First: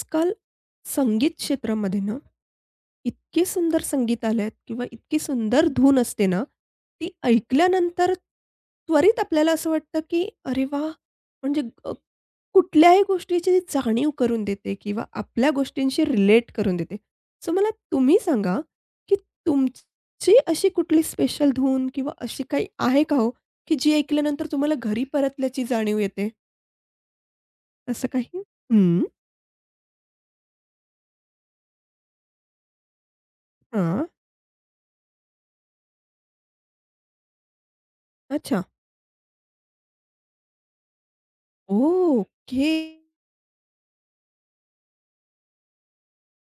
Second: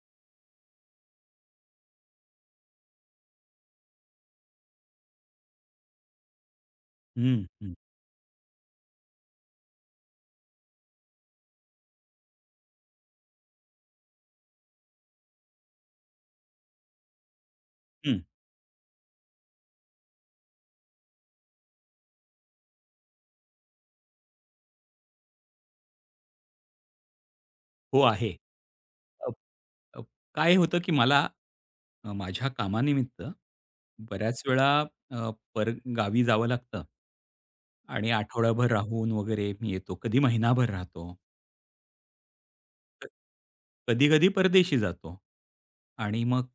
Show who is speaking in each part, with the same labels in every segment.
Speaker 1: आजकाल संगीत क्षेत्रामध्ये ना, इतके सुंदर संगीत आले आहेत किंवा इतकी सुंदर धून असते ना, ती
Speaker 2: हं, हं,
Speaker 1: ऐकल्यानंतर त्वरित आपल्याला असं वाटतं, की अरे वाह! म्हणजे कुठल्याही गोष्टीची जाणीव करून देते किंवा आपल्या गोष्टींशी रिलेट करून देते. सो मला तुम्ही
Speaker 2: हं.
Speaker 1: सांगा, की तुमची अशी कुठली स्पेशल धून किंवा अशी काही आहे का हो, की जी ऐकल्यानंतर तुम्हाला घरी परतल्याची जाणीव येते,
Speaker 2: हो,
Speaker 1: असं
Speaker 2: आहे.
Speaker 1: काही? हं.
Speaker 2: अ, अ, काय होतं की मला माझ्या कामानिमित्त
Speaker 1: हां.
Speaker 2: बऱ्याच वेळा परगावी जावं लागतं. आणि
Speaker 1: अच्छा.
Speaker 2: आठवडाभर राहून वगैरे मी येतो. कधी महिनाभर राहतो.
Speaker 1: ओके.
Speaker 2: कधी-कधी परदेशी जातो. आणि मग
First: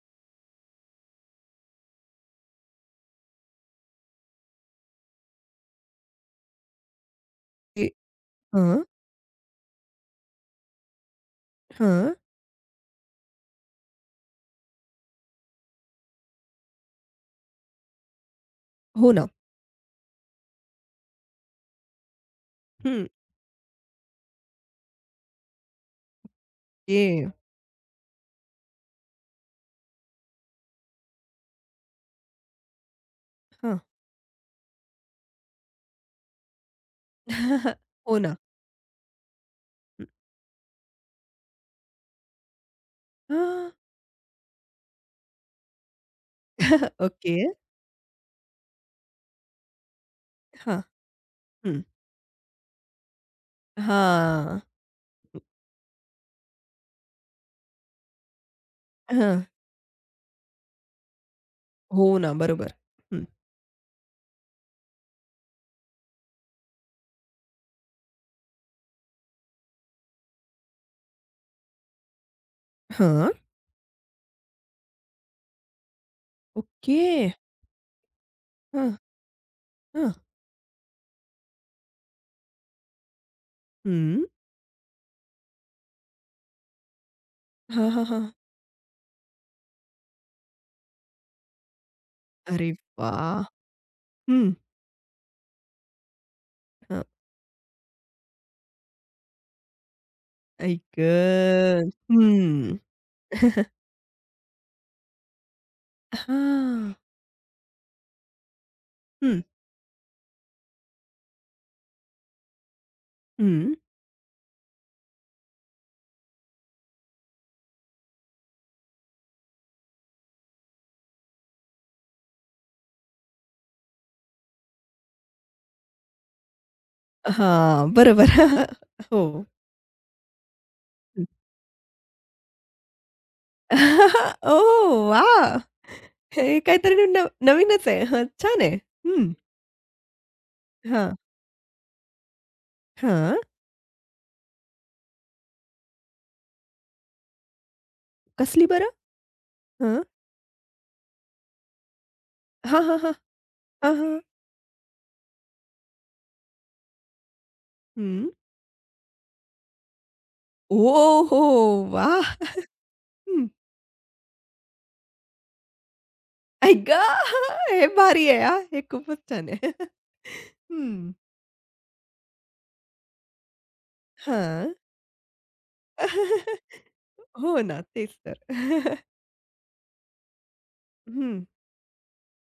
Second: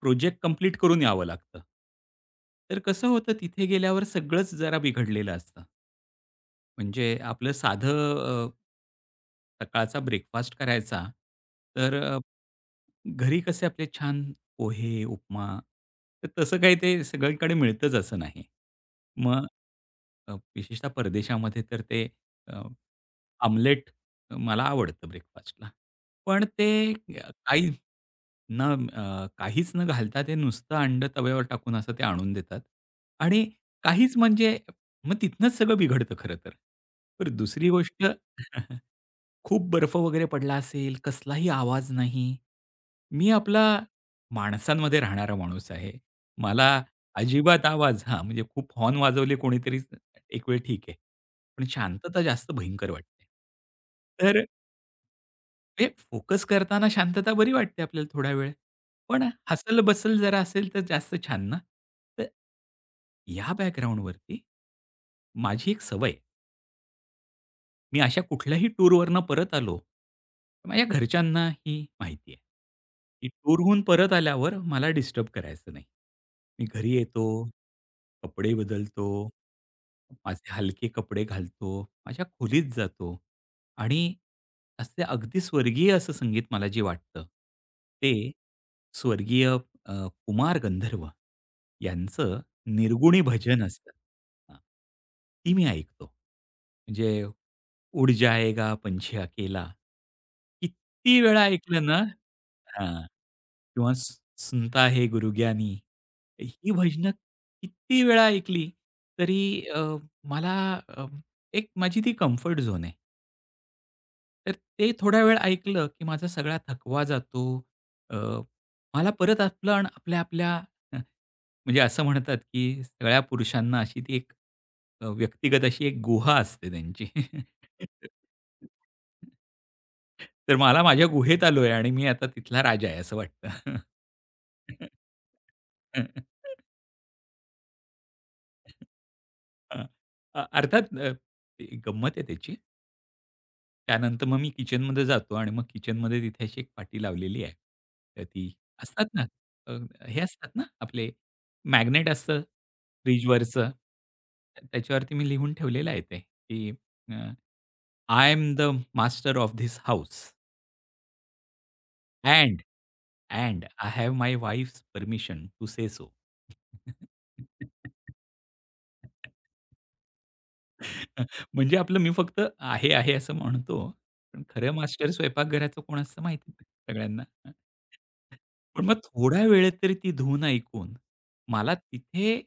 Speaker 2: प्रोजेक्ट कंप्लीट करून यावं लागतं. तर कसं होतं तिथे गेल्यावर सगळंच जरा बिघडलेलं असतं. म्हणजे आपलं
Speaker 1: ते
Speaker 2: साधं
Speaker 1: हां,
Speaker 2: सकाळचा ब्रेकफास्ट करायचा, तर
Speaker 1: हां.
Speaker 2: घरी कसे आपले छान पोहे, उपमा, तर तसं काही ते सगळीकडे मिळतंच असं नाही.
Speaker 1: हो ना.
Speaker 2: मग विशेषतः परदेशामध्ये तर ते
Speaker 1: हं,
Speaker 2: आमलेट मला आवडतं ब्रेकफास्टला. पण ते
Speaker 1: ते
Speaker 2: काही न काहीच न घालता ते नुसतं अंडं तव्यावर टाकून असं ते आणून देतात आणि
Speaker 1: हां.
Speaker 2: काहीच म्हणजे मग तिथनंच सगळं बिघडतं खरं तर. तर दुसरी गोष्ट
Speaker 1: हो ना.
Speaker 2: खूप बर्फ
Speaker 1: हं.
Speaker 2: वगैरे पडला असेल, कसलाही आवाज नाही. मी आपला
Speaker 1: हां.
Speaker 2: माणसांमध्ये राहणारा माणूस आहे. मला
Speaker 1: ओके.
Speaker 2: अजिबात आवाज म्हणजे खूप हॉर्न वाजवले कोणीतरी एक वेळ
Speaker 1: हां.
Speaker 2: ठीक आहे. पण
Speaker 1: हं.
Speaker 2: शांतता जास्त भयंकर वाटते. तर
Speaker 1: हां.
Speaker 2: हे फोकस करताना शांतता बरी वाटते आपल्याला थोडा वेळ. पण
Speaker 1: हां.
Speaker 2: हसल-बसल जरा असेल तर जास्त छान ना.
Speaker 1: हो
Speaker 2: तर
Speaker 1: ना, बरोबर. हं.
Speaker 2: या बॅकग्राऊंडवरती माझी एक सवय मी अशा कुठल्याही टूरवरनं परत आलो, तर माझ्या घरच्यांना ही माहिती आहे, की
Speaker 1: हां.
Speaker 2: टूरहून परत आल्यावर मला डिस्टर्ब करायचं नाही. मी घरी
Speaker 1: ओके.
Speaker 2: येतो, कपडे
Speaker 1: हां,
Speaker 2: बदलतो,
Speaker 1: हां.
Speaker 2: माझे हलके कपडे घालतो, माझ्या खोलीत जातो आणि
Speaker 1: हं.
Speaker 2: असे अगदी स्वर्गीय असं संगीत मला जे वाटतं,
Speaker 1: हां, हां,
Speaker 2: ते
Speaker 1: हां.
Speaker 2: स्वर्गीय अ, कुमार गंधर्व यांचं
Speaker 1: अरे
Speaker 2: निर्गुणी
Speaker 1: वाह!
Speaker 2: भजन असतं.
Speaker 1: हं.
Speaker 2: हां. ती मी ऐकतो.
Speaker 1: हां,
Speaker 2: म्हणजे उड जाएगा पंछी अकेला.
Speaker 1: आई
Speaker 2: किती वेळा ऐकलं
Speaker 1: गं!
Speaker 2: ना.
Speaker 1: हं.
Speaker 2: हां. किंवा सुनता है गुरुग्यानी. ही
Speaker 1: हां.
Speaker 2: भजनं किती वेळा ऐकली
Speaker 1: हं,
Speaker 2: तरी अ, मला अ, एक माझी ती कम्फर्ट झोन आहे.
Speaker 1: हं.
Speaker 2: तर ते थोडा वेळ ऐकलं की माझा सगळा थकवा जातो. अ, मला परत आपण आपल्या आपल्या म्हणजे असं म्हणतात, की सगळ्या पुरुषांना अशी ती एक व्यक्तिगत अशी एक गुहा असते त्यांची.
Speaker 1: हां, बरोबर. हो.
Speaker 2: तर मला माझ्या
Speaker 1: हं.
Speaker 2: गुहेत आलोय आणि मी आता तिथला राजा आहे असं वाटतं.
Speaker 1: ओह वाह! हे काहीतरी नवीनच आहे. हां, छान आहे. हं.
Speaker 2: हां. अर्थात
Speaker 1: हां.
Speaker 2: गंमत आहे त्याची.
Speaker 1: हां.
Speaker 2: त्यानंतर मग मी किचनमध्ये जातो आणि मग किचनमध्ये तिथे अशी एक पाटी लावलेली आहे. तर ती
Speaker 1: कसली बरं?
Speaker 2: असतात ना, अ,
Speaker 1: हां.
Speaker 2: हे असतात ना आपले मॅग्नेट असतं
Speaker 1: हां, हां, हां.
Speaker 2: फ्रिजवरचं.
Speaker 1: हां, हां.
Speaker 2: त्याच्यावरती मी लिहून ठेवलेलं आहे ते, की अ,
Speaker 1: हं.
Speaker 2: I am the master of this house
Speaker 1: ओहो! वाह!
Speaker 2: And
Speaker 1: hmm.
Speaker 2: And I have my wife's permission to say so.
Speaker 1: आई ग! हे भारी आहे हां. हे खूपच छान आहे. हं.
Speaker 2: म्हणजे आपलं मी फक्त आहे, आहे असं म्हणतो. पण खरं
Speaker 1: हां.
Speaker 2: मास्टर स्वयंपाकघराचं कोण असतं माहिती आहे सगळ्यांना.
Speaker 1: हो ना, तेच
Speaker 2: पण
Speaker 1: तर.
Speaker 2: मग थोड्या वेळेत तरी ती धून ऐकून
Speaker 1: हं.
Speaker 2: मला तिथे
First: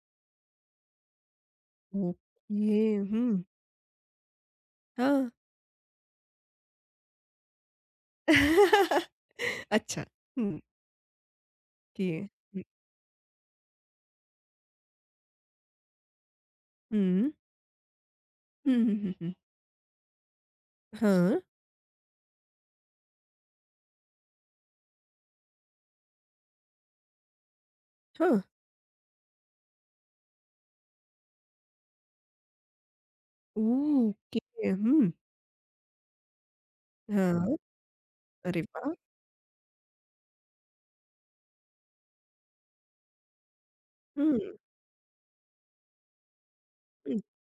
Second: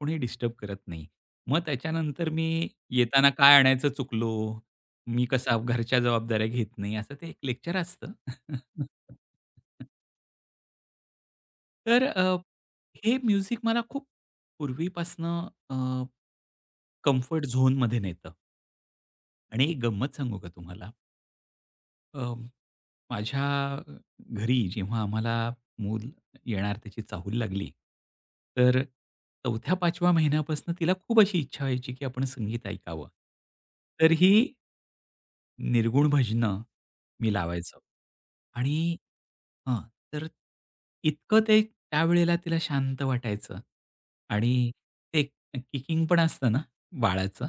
Speaker 2: कोणी डिस्टर्ब करत नाही. मग त्याच्यानंतर मी
Speaker 1: ओके.
Speaker 2: येताना
Speaker 1: हं.
Speaker 2: काय आणायचं चुकलो, मी
Speaker 1: हां.
Speaker 2: कसा घरच्या जबाबदाऱ्या घेत नाही असं ते एक लेक्चर असतं.
Speaker 1: अच्छा. हं.
Speaker 2: तर
Speaker 1: ओके. हं.
Speaker 2: हे म्युझिक मला खूप पूर्वीपासनं
Speaker 1: हं.
Speaker 2: कम्फर्ट झोनमध्ये नेतं
Speaker 1: हं, हं, हं, हं.
Speaker 2: आणि एक गंमत सांगू का तुम्हाला?
Speaker 1: हां.
Speaker 2: माझ्या घरी जेव्हा आम्हाला मूल येणार त्याची चाहूल लागली,
Speaker 1: हां.
Speaker 2: तर 4थ्या-5व्या महिन्यापासून तिला खूप अशी इच्छा व्हायची, की आपण संगीत ऐकावं. तर
Speaker 1: ओके.
Speaker 2: ही
Speaker 1: हं.
Speaker 2: निर्गुण भजनं मी
Speaker 1: हां.
Speaker 2: लावायचो
Speaker 1: अरे वाह!
Speaker 2: आणि हां, तर इतकं ते त्यावेळेला तिला शांत वाटायचं
Speaker 1: हं,
Speaker 2: आणि ते किकिंग पण असतं ना
Speaker 1: हं.
Speaker 2: बाळाचं,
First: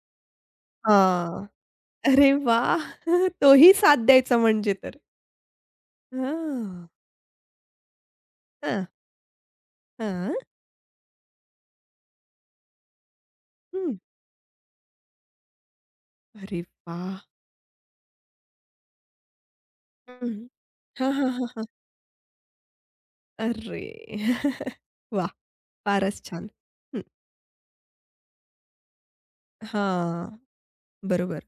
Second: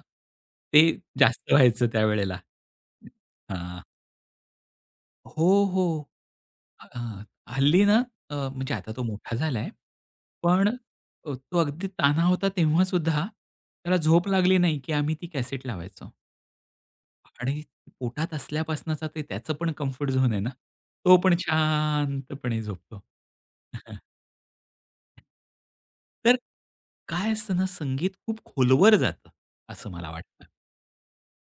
Speaker 2: ते
Speaker 1: हां.
Speaker 2: जास्त व्हायचं
Speaker 1: अरे
Speaker 2: त्यावेळेला.
Speaker 1: वाह! तोही
Speaker 2: हां.
Speaker 1: साथ द्यायचा म्हणजे तर.
Speaker 2: हो, हो.
Speaker 1: हां.
Speaker 2: हां, हल्ली ना म्हणजे
Speaker 1: हां,
Speaker 2: आता तो मोठा झालाय.
Speaker 1: हां.
Speaker 2: पण तो अगदी तान्हा होता तेव्हा सुद्धा
Speaker 1: हं.
Speaker 2: त्याला झोप लागली नाही, की आम्ही ती कॅसेट लावायचो
Speaker 1: अरे वाह!
Speaker 2: आणि पोटात असल्यापासनचा ते त्याचं पण कम्फर्ट झोन
Speaker 1: हं.
Speaker 2: आहे ना,
Speaker 1: हां,
Speaker 2: तो
Speaker 1: हां,
Speaker 2: पण
Speaker 1: हां, हां.
Speaker 2: शांतपणे झोपतो.
Speaker 1: अरे वाह! फारच
Speaker 2: तर
Speaker 1: छान. हं.
Speaker 2: काय असतं ना, संगीत खूप खोलवर जातं, असं मला
Speaker 1: हां.
Speaker 2: वाटतं.
Speaker 1: बरोबर.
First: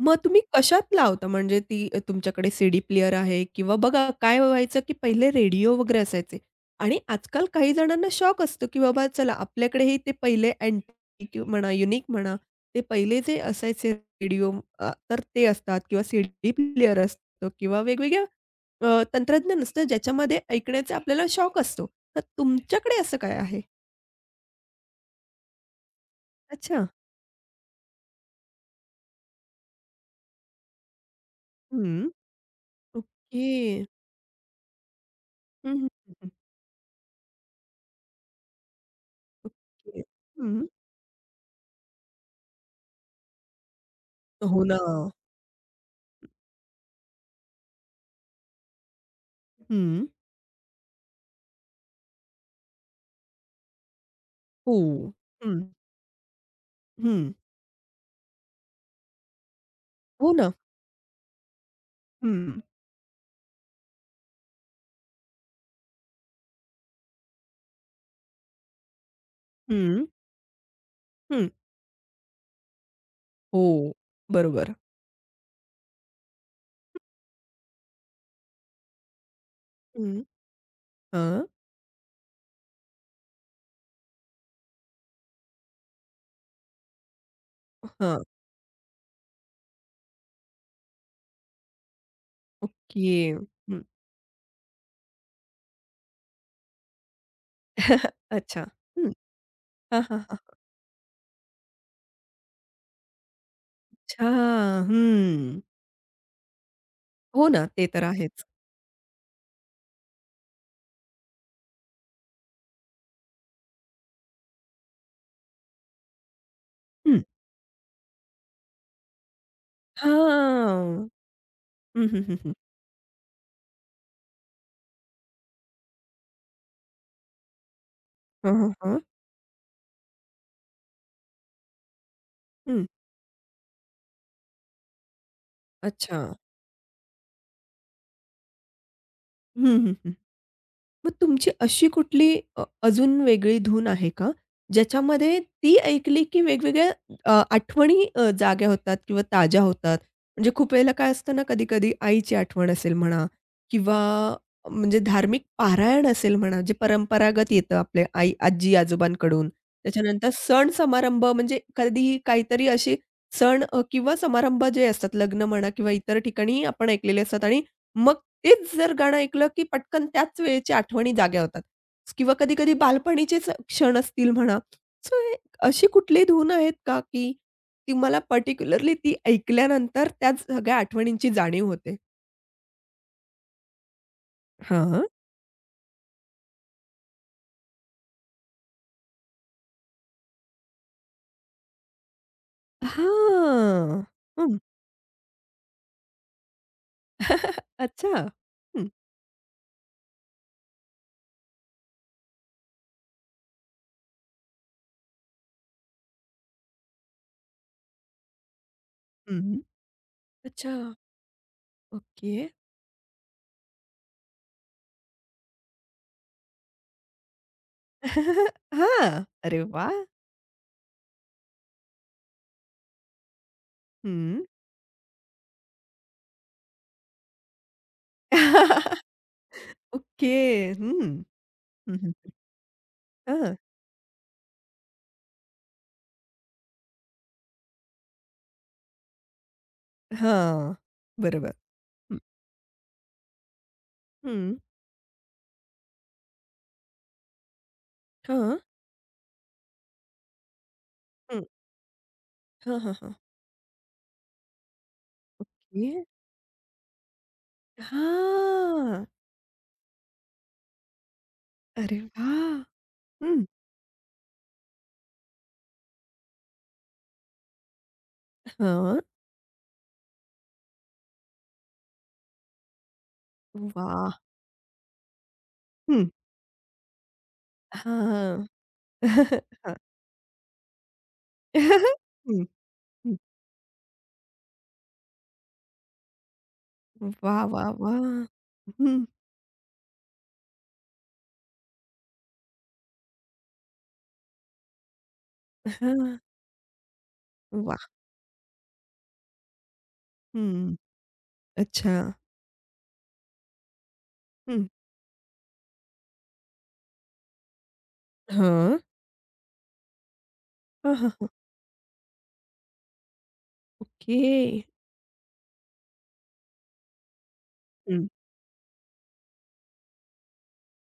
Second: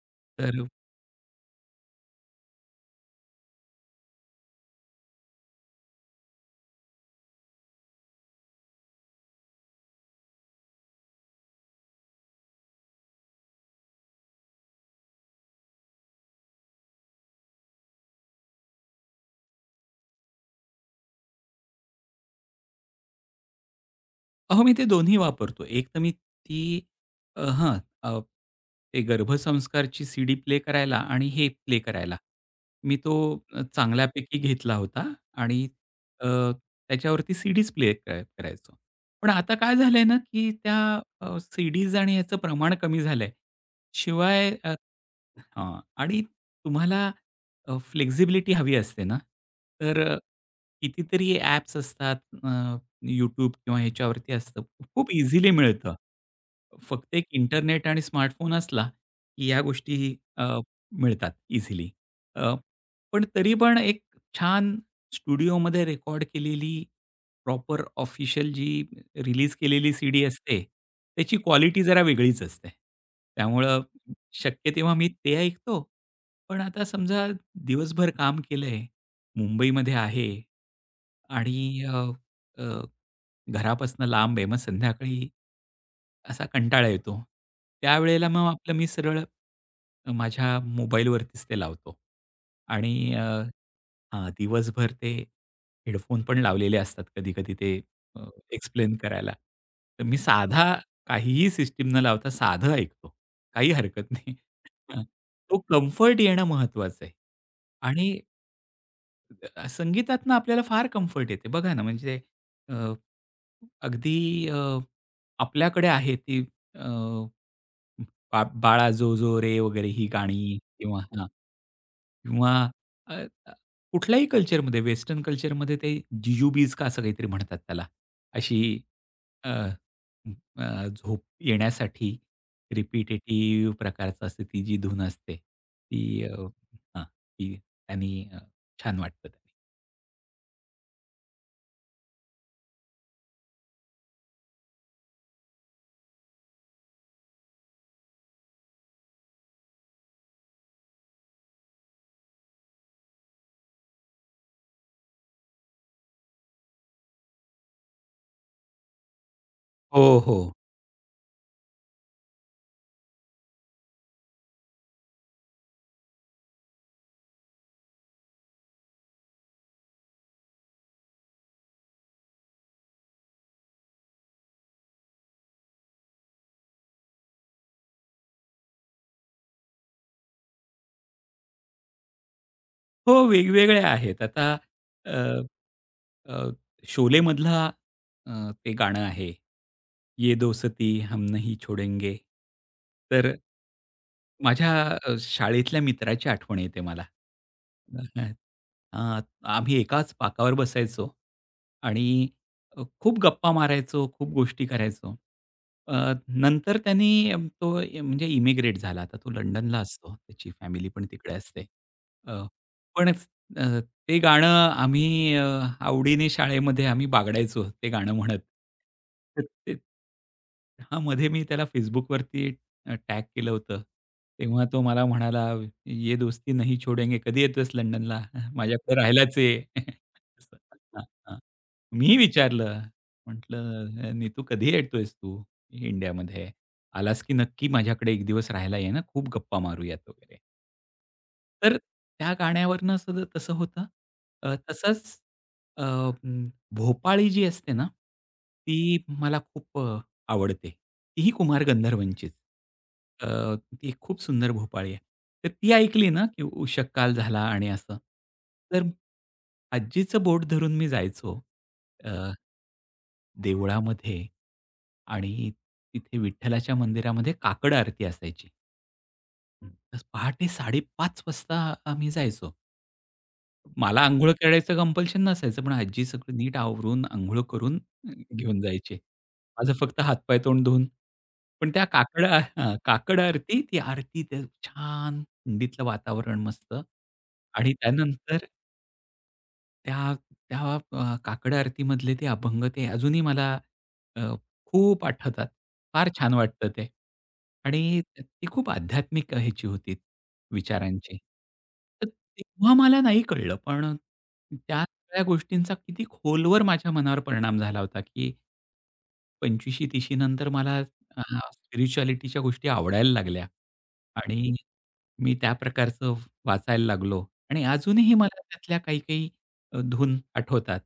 Speaker 1: मग तुम्ही
Speaker 2: तर
Speaker 1: कशात लावता? म्हणजे ती तुमच्याकडे सीडी प्लेयर आहे किंवा बघा काय व्हायचं, की पहिले रेडिओ वगैरे असायचे आणि आजकाल काही जणांना शौक असतो, की बाबा चला आपल्याकडेही ते पहिले अँटिक म्हणा, युनिक म्हणा, ते पहिले जे असायचे रेडिओ तर ते असतात किंवा सीडी प्लेयर असतो किंवा वेगवेगळ्या तंत्रज्ञान असतं, ज्याच्यामध्ये ऐकण्याचा आपल्याला शौक असतो. तर तुमच्याकडे असं काय आहे?
Speaker 2: अहो, मी ते दोन्ही वापरतो. एक तर मी ती
Speaker 1: अच्छा.
Speaker 2: अ, हां, अ, ते गर्भसंस्कारची सीडी प्ले करायला आणि हे प्ले
Speaker 1: हं.
Speaker 2: करायला, मी तो
Speaker 1: ओके.
Speaker 2: चांगल्यापैकी घेतला होता आणि
Speaker 1: हं, हं, हं,
Speaker 2: अ,
Speaker 1: हं.
Speaker 2: त्याच्यावरती सीडीज प्ले करायचो. पण आता काय
Speaker 1: ओके.
Speaker 2: झालंय ना, की
Speaker 1: हं.
Speaker 2: त्या सीडीज आणि याचं प्रमाण कमी झालंय. शिवाय
Speaker 1: हो ना.
Speaker 2: हां आणि तुम्हाला अ, हवी असते ना, तर
Speaker 1: हं.
Speaker 2: कितीतरी ॲप्स असतात. YouTube किंवा ह्याच्यावरती असतं.
Speaker 1: हो.
Speaker 2: खूप इझिली
Speaker 1: हं,
Speaker 2: मिळतं. फक्त एक
Speaker 1: हं.
Speaker 2: इंटरनेट आणि स्मार्टफोन असला, की या गोष्टी
Speaker 1: हो ना.
Speaker 2: मिळतात इझिली. अ,
Speaker 1: हं,
Speaker 2: पण तरी पण एक छान स्टुडिओमध्ये रेकॉर्ड केलेली प्रॉपर ऑफिशियल जी रिलीज केलेली
Speaker 1: हं,
Speaker 2: सीडी असते, त्याची
Speaker 1: हं.
Speaker 2: क्वालिटी जरा वेगळीच असते.
Speaker 1: हो,
Speaker 2: त्यामुळं शक्य
Speaker 1: बरोबर.
Speaker 2: तेव्हा मी ते ऐकतो. पण आता समजा दिवसभर काम केलंय, मुंबईमध्ये
Speaker 1: हं.
Speaker 2: आहे
Speaker 1: हां,
Speaker 2: आणि अ अ, घरापासून लांब आहे. मग संध्याकाळी असा कंटाळा येतो.
Speaker 1: हां.
Speaker 2: त्यावेळेला मग आपलं मी सरळ माझ्या मोबाईलवरतीच ते लावतो आणि
Speaker 1: ओके. हं.
Speaker 2: हां, दिवसभर ते हेडफोन पण लावलेले असतात कधी-कधी ते अ,
Speaker 1: अच्छा.
Speaker 2: एक्सप्लेन
Speaker 1: हं.
Speaker 2: करायला.
Speaker 1: हां,
Speaker 2: तर मी
Speaker 1: हां, हां.
Speaker 2: साधा काहीही सिस्टीम न लावता साधं ऐकतो. काही हरकत
Speaker 1: अच्छा.
Speaker 2: नाही. तो
Speaker 1: हं.
Speaker 2: कम्फर्ट येणं महत्वाचं आहे
Speaker 1: हो ना, ते तर
Speaker 2: आणि
Speaker 1: आहेच.
Speaker 2: संगीतातनं आपल्याला फार कम्फर्ट येते. बघा ना, म्हणजे अ, अगदी अ, आपल्याकडे आहे ती अ,
Speaker 1: हं.
Speaker 2: बाळा जो जो रे वगैरे ही गाणी किंवा
Speaker 1: हां.
Speaker 2: हा
Speaker 1: हं, हं, हं,
Speaker 2: किंवा
Speaker 1: हं.
Speaker 2: अ, अ, कुठल्याही कल्चरमध्ये वेस्टर्न कल्चरमध्ये ते जिजूबीज का असं काहीतरी म्हणतात त्याला.
Speaker 1: हां,
Speaker 2: अशी
Speaker 1: हां, हां.
Speaker 2: अ, अ, झोप येण्यासाठी
Speaker 1: हं.
Speaker 2: रिपिटेटिव्ह प्रकारचं असते ती जी धून असते.
Speaker 1: अच्छा.
Speaker 2: ती हां, ती त्यांनी छान वाटतं.
Speaker 1: हं, हं, हं. मग तुमची अशी कुठली अजून वेगळी धून आहे का? ज्याच्यामध्ये ती ऐकली की वेगवेगळ्या आठवणी जाग्या होतात किंवा ताज्या होतात. म्हणजे खूप वेळेला काय असतं ना, कधी-कधी आईची आठवण असेल म्हणा किंवा म्हणजे धार्मिक पारायण असेल म्हणा, जे परंपरागत येतं आपल्या आई आजी-आजोबांकडून.
Speaker 2: हो,
Speaker 1: त्याच्यानंतर
Speaker 2: हो.
Speaker 1: सण-समारंभ म्हणजे कधीही काहीतरी असे सण किंवा समारंभ जे असतात, लग्न म्हणा किंवा इतर ठिकाणी आपण ऐकलेले असतात आणि मग तेच जर गाणं ऐकलं, की पटकन त्याच वेळेच्या आठवणी जाग्या होतात किंवा कधी-कधी बालपणीचेच क्षण असतील म्हणा. सो हे अशी कुठली धून आहेत का, की तुम्हाला पर्टिक्युलरली ती ऐकल्यानंतर त्याच सगळ्या आठवणींची जाणीव होते?
Speaker 2: हो, वेगवेगळ्या आहेत. आता
Speaker 1: हां.
Speaker 2: अ, अ, शोलेमधला अ, ते गाणं आहे, "ये दोस्ती हम नहीं छोडेंगे." तर
Speaker 1: हां. हं.
Speaker 2: माझ्या शाळेतल्या मित्राची आठवण येते मला.
Speaker 1: अच्छा. हं,
Speaker 2: हां, आम्ही एकाच पाकावर बसायचो आणि खूप गप्पा मारायचो, खूप गोष्टी करायचो. अ, नंतर त्यानी तो म्हणजे इमिग्रेट झाला. आता तो
Speaker 1: हं.
Speaker 2: लंडनला असतो. त्याची
Speaker 1: अच्छा.
Speaker 2: फॅमिली पण तिकडे असते. अ
Speaker 1: ओके.
Speaker 2: पण अ, ते गाणं आम्ही आवडीने शाळेमध्ये आम्ही बागडायचो ते गाणं म्हणत.
Speaker 1: हां.
Speaker 2: तर
Speaker 1: अरे
Speaker 2: ते
Speaker 1: वाह!
Speaker 2: हां, मध्ये मी त्याला Facebookवरती टॅग केलं होतं.
Speaker 1: हं.
Speaker 2: तेव्हा तो मला म्हणाला, "ये दोस्ती नहीं छोडेंगे, कधी येतोयस लंडनला? माझ्याकडे राहायलाच ये."
Speaker 1: ओके.
Speaker 2: असं. हां,
Speaker 1: हं.
Speaker 2: हां.
Speaker 1: हं, हं. हं.
Speaker 2: मी विचारलं,
Speaker 1: हां.
Speaker 2: म्हटलं, "नीतू कधी येतोयस तू इंडियामध्ये?" आलास की नक्की माझ्याकडे एक दिवस राहायला ये ना, खूप गप्पा मारूयात वगैरे.
Speaker 1: हां. बरोबर.
Speaker 2: तर
Speaker 1: हं.
Speaker 2: त्या गाण्यावरनं असं तसं होतं.
Speaker 1: हं.
Speaker 2: तसंच अ, अं, भोपाळी जी असते ना,
Speaker 1: हां.
Speaker 2: ती मला खूप आवडते. तीही
Speaker 1: हं.
Speaker 2: कुमार गंधर्वांचीच.
Speaker 1: हां, हां, हां.
Speaker 2: अ, ती खूप सुंदर भोपाळी आहे. तर ती
Speaker 1: ओके.
Speaker 2: ऐकली ना, की उषः काल झाला आणि असं. तर
Speaker 1: हां.
Speaker 2: आजीचं बोट धरून मी जायचो.
Speaker 1: अरे
Speaker 2: अ
Speaker 1: वाह! हं.
Speaker 2: देवळामध्ये आणि तिथे विठ्ठलाच्या मंदिरामध्ये काकड आरती असायची.
Speaker 1: हां.
Speaker 2: तर पहाटे 5:30 वाजता आम्ही जायचो. मला
Speaker 1: वाह!
Speaker 2: अंघोळ करायचं कंपल्शन नसायचं, पण आजी
Speaker 1: हं.
Speaker 2: सगळं नीट आवरून, अंघोळ करून अ,
Speaker 1: हां.
Speaker 2: घेऊन जायची. माझं
Speaker 1: हां.
Speaker 2: फक्त हात-पाय, तोंड धुवून. पण
Speaker 1: हं,
Speaker 2: त्या काकड आ
Speaker 1: हं.
Speaker 2: हां, काकड आरती, ती आरती ते छान थंडीतलं वातावरण मस्त
Speaker 1: वाह, वाह,
Speaker 2: आणि
Speaker 1: वाह!
Speaker 2: त्यानंतर
Speaker 1: हं.
Speaker 2: त्या त्या काकड आरतीमधले ते अभंग ते अजूनही मला अ, खूप आठवतात. फार
Speaker 1: हां.
Speaker 2: छान वाटतं ते.
Speaker 1: वाह!
Speaker 2: आणि ती खूप आध्यात्मिक ह्याची होती
Speaker 1: हं.
Speaker 2: विचारांची.
Speaker 1: अच्छा.
Speaker 2: तर तेव्हा मला नाही कळलं, पण
Speaker 1: हं.
Speaker 2: त्या सगळ्या गोष्टींचा किती खोलवर माझ्या मनावर परिणाम झाला होता, की
Speaker 1: हां.
Speaker 2: 25शी तीशी नंतर मला
Speaker 1: हां, हां,
Speaker 2: अ,
Speaker 1: हां.
Speaker 2: स्पिरिच्युअलिटीच्या गोष्टी आवडायला लागल्या
Speaker 1: ओके.
Speaker 2: आणि मी त्या प्रकारचं वाचायला लागलो आणि
Speaker 1: हं.
Speaker 2: अजूनही मला त्यातल्या काही, काही धून आठवतात.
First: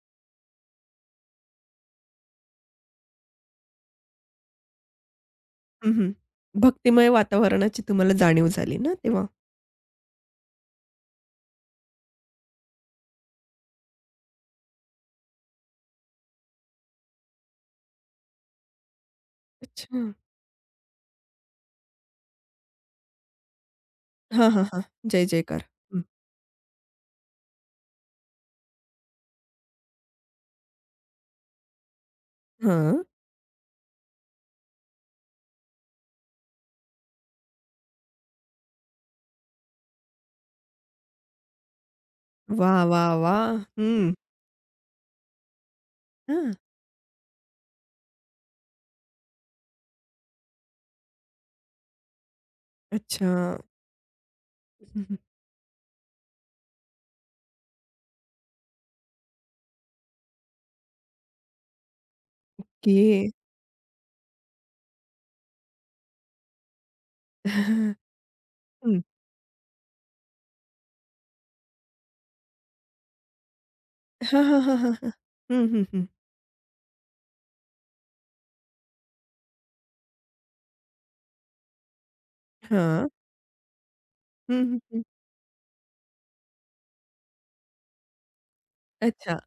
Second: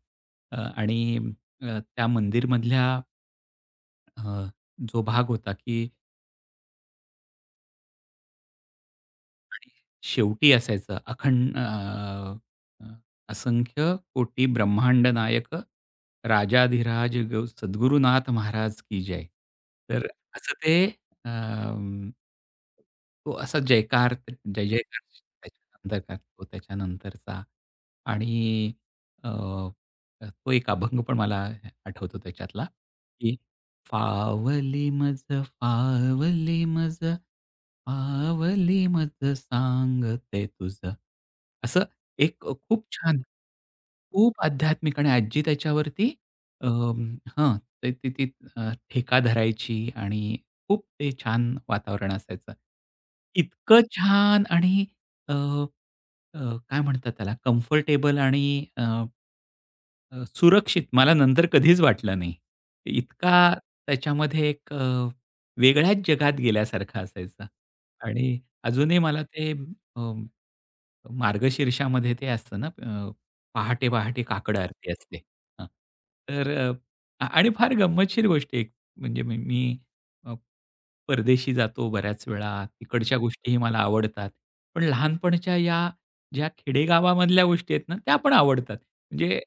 Speaker 2: आणि त्या मंदिरमधल्या अ, जो भाग होता की
Speaker 1: हं, हं. भक्तिमय वातावरणाची तुम्हाला जाणीव झाली ना तेव्हा?
Speaker 2: शेवटी असायचं अखंड अ, अ, असंख्य कोटी ब्रह्मांड नायक राजाधिराज सद्गुरुनाथ महाराज की जय. तर
Speaker 1: अच्छा.
Speaker 2: असं ते अं, तो असा जयकार
Speaker 1: हां, हां,
Speaker 2: जय
Speaker 1: हां.
Speaker 2: जयकार
Speaker 1: जय जयकार.
Speaker 2: त्याच्यानंतर
Speaker 1: हं.
Speaker 2: तो त्याच्यानंतरचा आणि अ, तो एक अभंग पण मला आठवतो त्याच्यातला
Speaker 1: हां.
Speaker 2: की फावली मज फावली मज पावली मज सांगते तुझं. असं एक
Speaker 1: वाह,
Speaker 2: खूप
Speaker 1: वाह,
Speaker 2: छान
Speaker 1: वाह! हं.
Speaker 2: खूप आध्यात्मिक आणि आजी त्याच्यावरती
Speaker 1: हां.
Speaker 2: हां, ते ती ती ठेका धरायची आणि खूप ते छान वातावरण असायचं.
Speaker 1: अच्छा.
Speaker 2: इतकं छान आणि अ, अ, काय म्हणतात त्याला कम्फर्टेबल आणि सुरक्षित मला नंतर कधीच वाटलं नाही.
Speaker 1: ओके.
Speaker 2: इतका त्याच्यामध्ये एक वेगळ्याच जगात गेल्यासारखा असायचा आणि अजूनही
Speaker 1: हं.
Speaker 2: मला ते अ, मार्गशीर्षामध्ये ते असतं ना पहाटे-पहाटे
Speaker 1: हां,
Speaker 2: काकड
Speaker 1: हां, हां,
Speaker 2: आरती
Speaker 1: हां, हां.
Speaker 2: असते. हां,
Speaker 1: हं, हं, हं.
Speaker 2: तर आणि फार गंमतशीर गोष्ट आहे. म्हणजे मी मी अ, परदेशी जातो बऱ्याच वेळा.
Speaker 1: हां.
Speaker 2: तिकडच्या गोष्टीही मला आवडतात.
Speaker 1: हं, हं,
Speaker 2: पण
Speaker 1: हं.
Speaker 2: लहानपणच्या या ज्या खेडेगावामधल्या गोष्टी आहेत ना, त्या पण आवडतात.
Speaker 1: अच्छा.
Speaker 2: म्हणजे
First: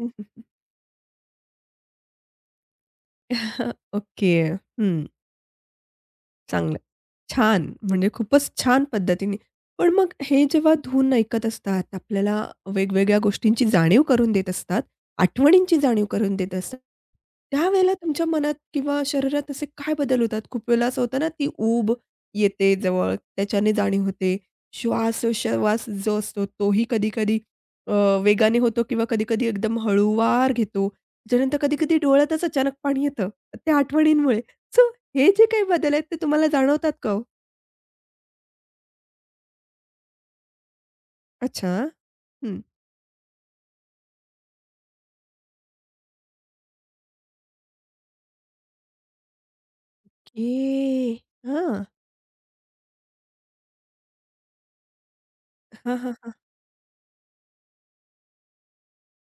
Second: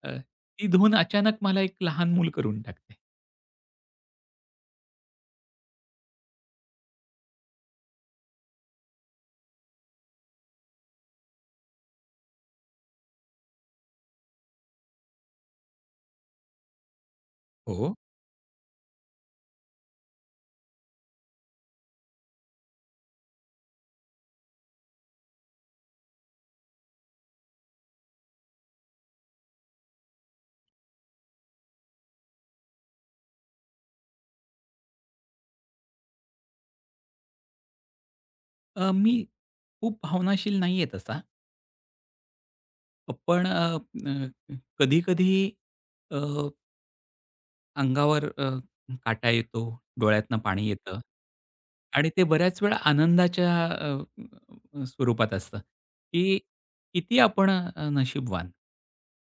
Speaker 1: हं, हं.
Speaker 2: ती धून अचानक मला एक लहान मूल करून टाकते.
Speaker 1: ओके. हं. चांगलं. छान! म्हणजे खूपच छान पद्धतीने. पण मग हे जेव्हा धून ऐकत असतात, आपल्याला वेगवेगळ्या गोष्टींची जाणीव करून देत असतात, आठवणींची जाणीव करून देत असतात.
Speaker 2: हो.
Speaker 1: त्यावेळेला तुमच्या मनात किंवा शरीरात असे काय बदल होतात? खूप वेळेला असं होतं ना, ती ऊब येते जवळ, त्याच्याने जाणीव होते. श्वासोश्वास जो असतो, तोही कधी-कधी वेगाने होतो किंवा कधी-कधी एकदम हळूवार घेतो. त्याच्यानंतर कधी-कधी डोळ्यातच अचानक पाणी येतं, त्या आठवणींमुळे. सो हे जे काही बदल आहेत, ते तुम्हाला जाणवतात का हो?
Speaker 2: मी खूप भावनाशील नाहीये तसा.
Speaker 1: अच्छा. हं.
Speaker 2: पण अ, अ, कधी-कधी अंगावर काटा येतो, डोळ्यातनं
Speaker 1: ओके.
Speaker 2: पाणी येतं
Speaker 1: हां.
Speaker 2: आणि ते बऱ्याच वेळा आनंदाच्या अ, अ, स्वरूपात असतं,
Speaker 1: हां, हां, हां.
Speaker 2: की किती आपण नशीबवान,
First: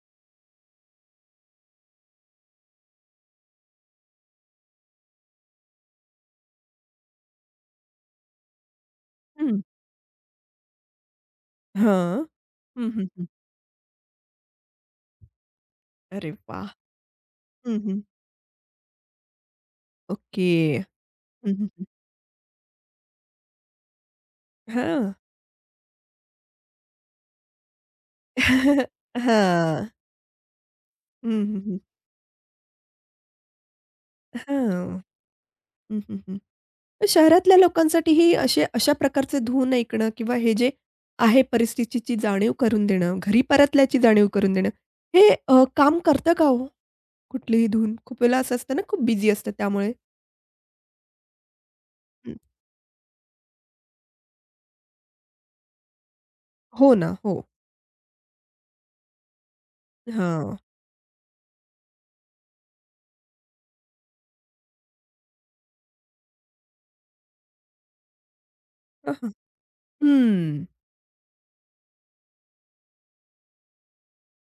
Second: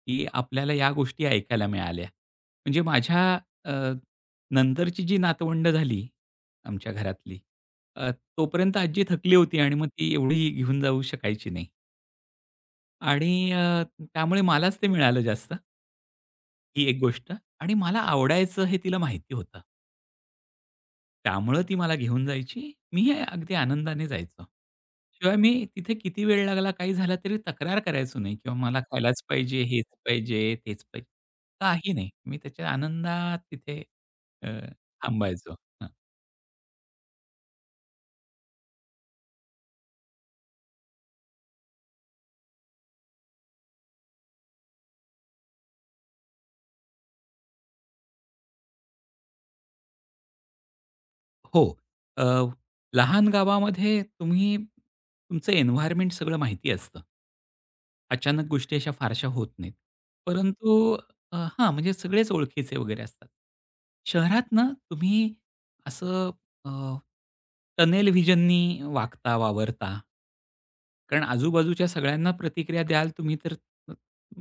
Speaker 2: की आपल्याला या गोष्टी ऐकायला मिळाल्या. म्हणजे माझ्या अ, नंतरची जी नातवंड झाली आमच्या घरातली, अ, तोपर्यंत आजी थकली होती
Speaker 1: हं.
Speaker 2: आणि मग ती एवढी घेऊन जाऊ शकायची नाही
Speaker 1: हां. हं, हं, हं.
Speaker 2: आणि त्यामुळे मलाच ते मिळालं जास्त,
Speaker 1: अरे वाह!
Speaker 2: ही एक गोष्ट आणि
Speaker 1: हं,
Speaker 2: मला
Speaker 1: हं.
Speaker 2: आवडायचं हे तिला माहिती होतं.
Speaker 1: ओके. हं,
Speaker 2: त्यामुळं
Speaker 1: हं,
Speaker 2: ती
Speaker 1: हं.
Speaker 2: मला घेऊन जायची. मी हे अगदी आनंदाने जायचो.
Speaker 1: हां.
Speaker 2: शिवाय मी तिथे किती वेळ लागला, काही झालं तरी तक्रार करायचो नाही किंवा मला खायलाच पाहिजे, हेच
Speaker 1: हां.
Speaker 2: पाहिजे, तेच पाहिजे.
Speaker 1: हं, हं, हं.
Speaker 2: काही नाही. मी त्याच्या आनंदात तिथे अ,
Speaker 1: हां.
Speaker 2: थांबायचो.
Speaker 1: हं, हं, हं. तर शहरातल्या लोकांसाठीही असे अशा प्रकारचे धून ऐकणं किंवा हे जे आहे परिस्थितीची जाणीव करून देणं, घरी परतल्याची जाणीव करून देणं, हे काम करतं का हो? कुठलीही धून? खूप वेळेला असं असतं ना, खूप बिझी असतं त्यामुळे.
Speaker 2: हो. अ, लहान गावामध्ये तुम्ही तुमचं एन्व्हायर्नमेंट सगळं माहिती
Speaker 1: हो
Speaker 2: असतं.
Speaker 1: ना, हो.
Speaker 2: अचानक गोष्टी अशा फारशा होत नाहीत.
Speaker 1: हां.
Speaker 2: परंतु हां, म्हणजे सगळेच ओळखीचे वगैरे असतात. शहरात ना तुम्ही असं अ, टनेल व्हिजननी
Speaker 1: हं, हं.
Speaker 2: वागता, वावरता.
Speaker 1: हं.
Speaker 2: कारण आजूबाजूच्या सगळ्यांना प्रतिक्रिया द्याल तुम्ही तर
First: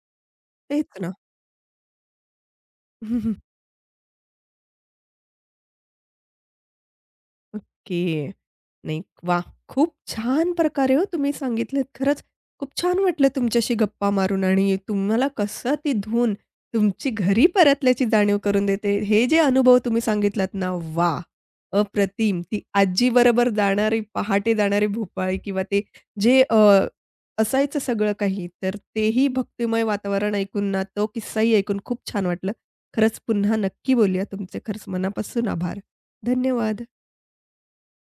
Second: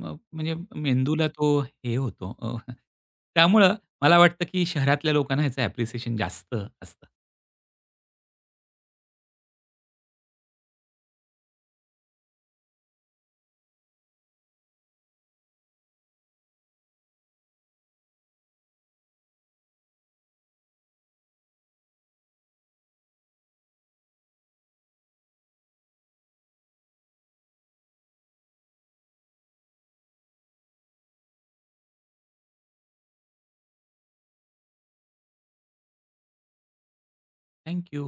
Speaker 2: म्हणजे
Speaker 1: तेच ना.
Speaker 2: मेंदूला तो हे होतो. त्यामुळं मला वाटतं की शहरातल्या लोकांना ह्याचं ॲप्रिसिएशन जास्त असतं.
Speaker 1: ओके. नाही, वा, खूप छान प्रकारे हो तुम्ही सांगितलेत. खरंच खूप छान वाटलं तुमच्याशी गप्पा मारून आणि तुम्हाला कसं ती धून तुमची घरी परतल्याची जाणीव करून देते. हे जे अनुभव तुम्ही सांगितलात ना, वा, अप्रतिम. ती आजीबरोबर जाणारी पहाटे जाणारी भोपाळी किंवा ते जे असायचं सगळं काही, तर तेही भक्तिमय वातावरण ऐकून ना, तो किस्साही ऐकून खूप छान वाटलं. खरंच पुन्हा नक्की बोलूया. तुमचे खरंच मनापासून आभार. धन्यवाद.
Speaker 2: थँक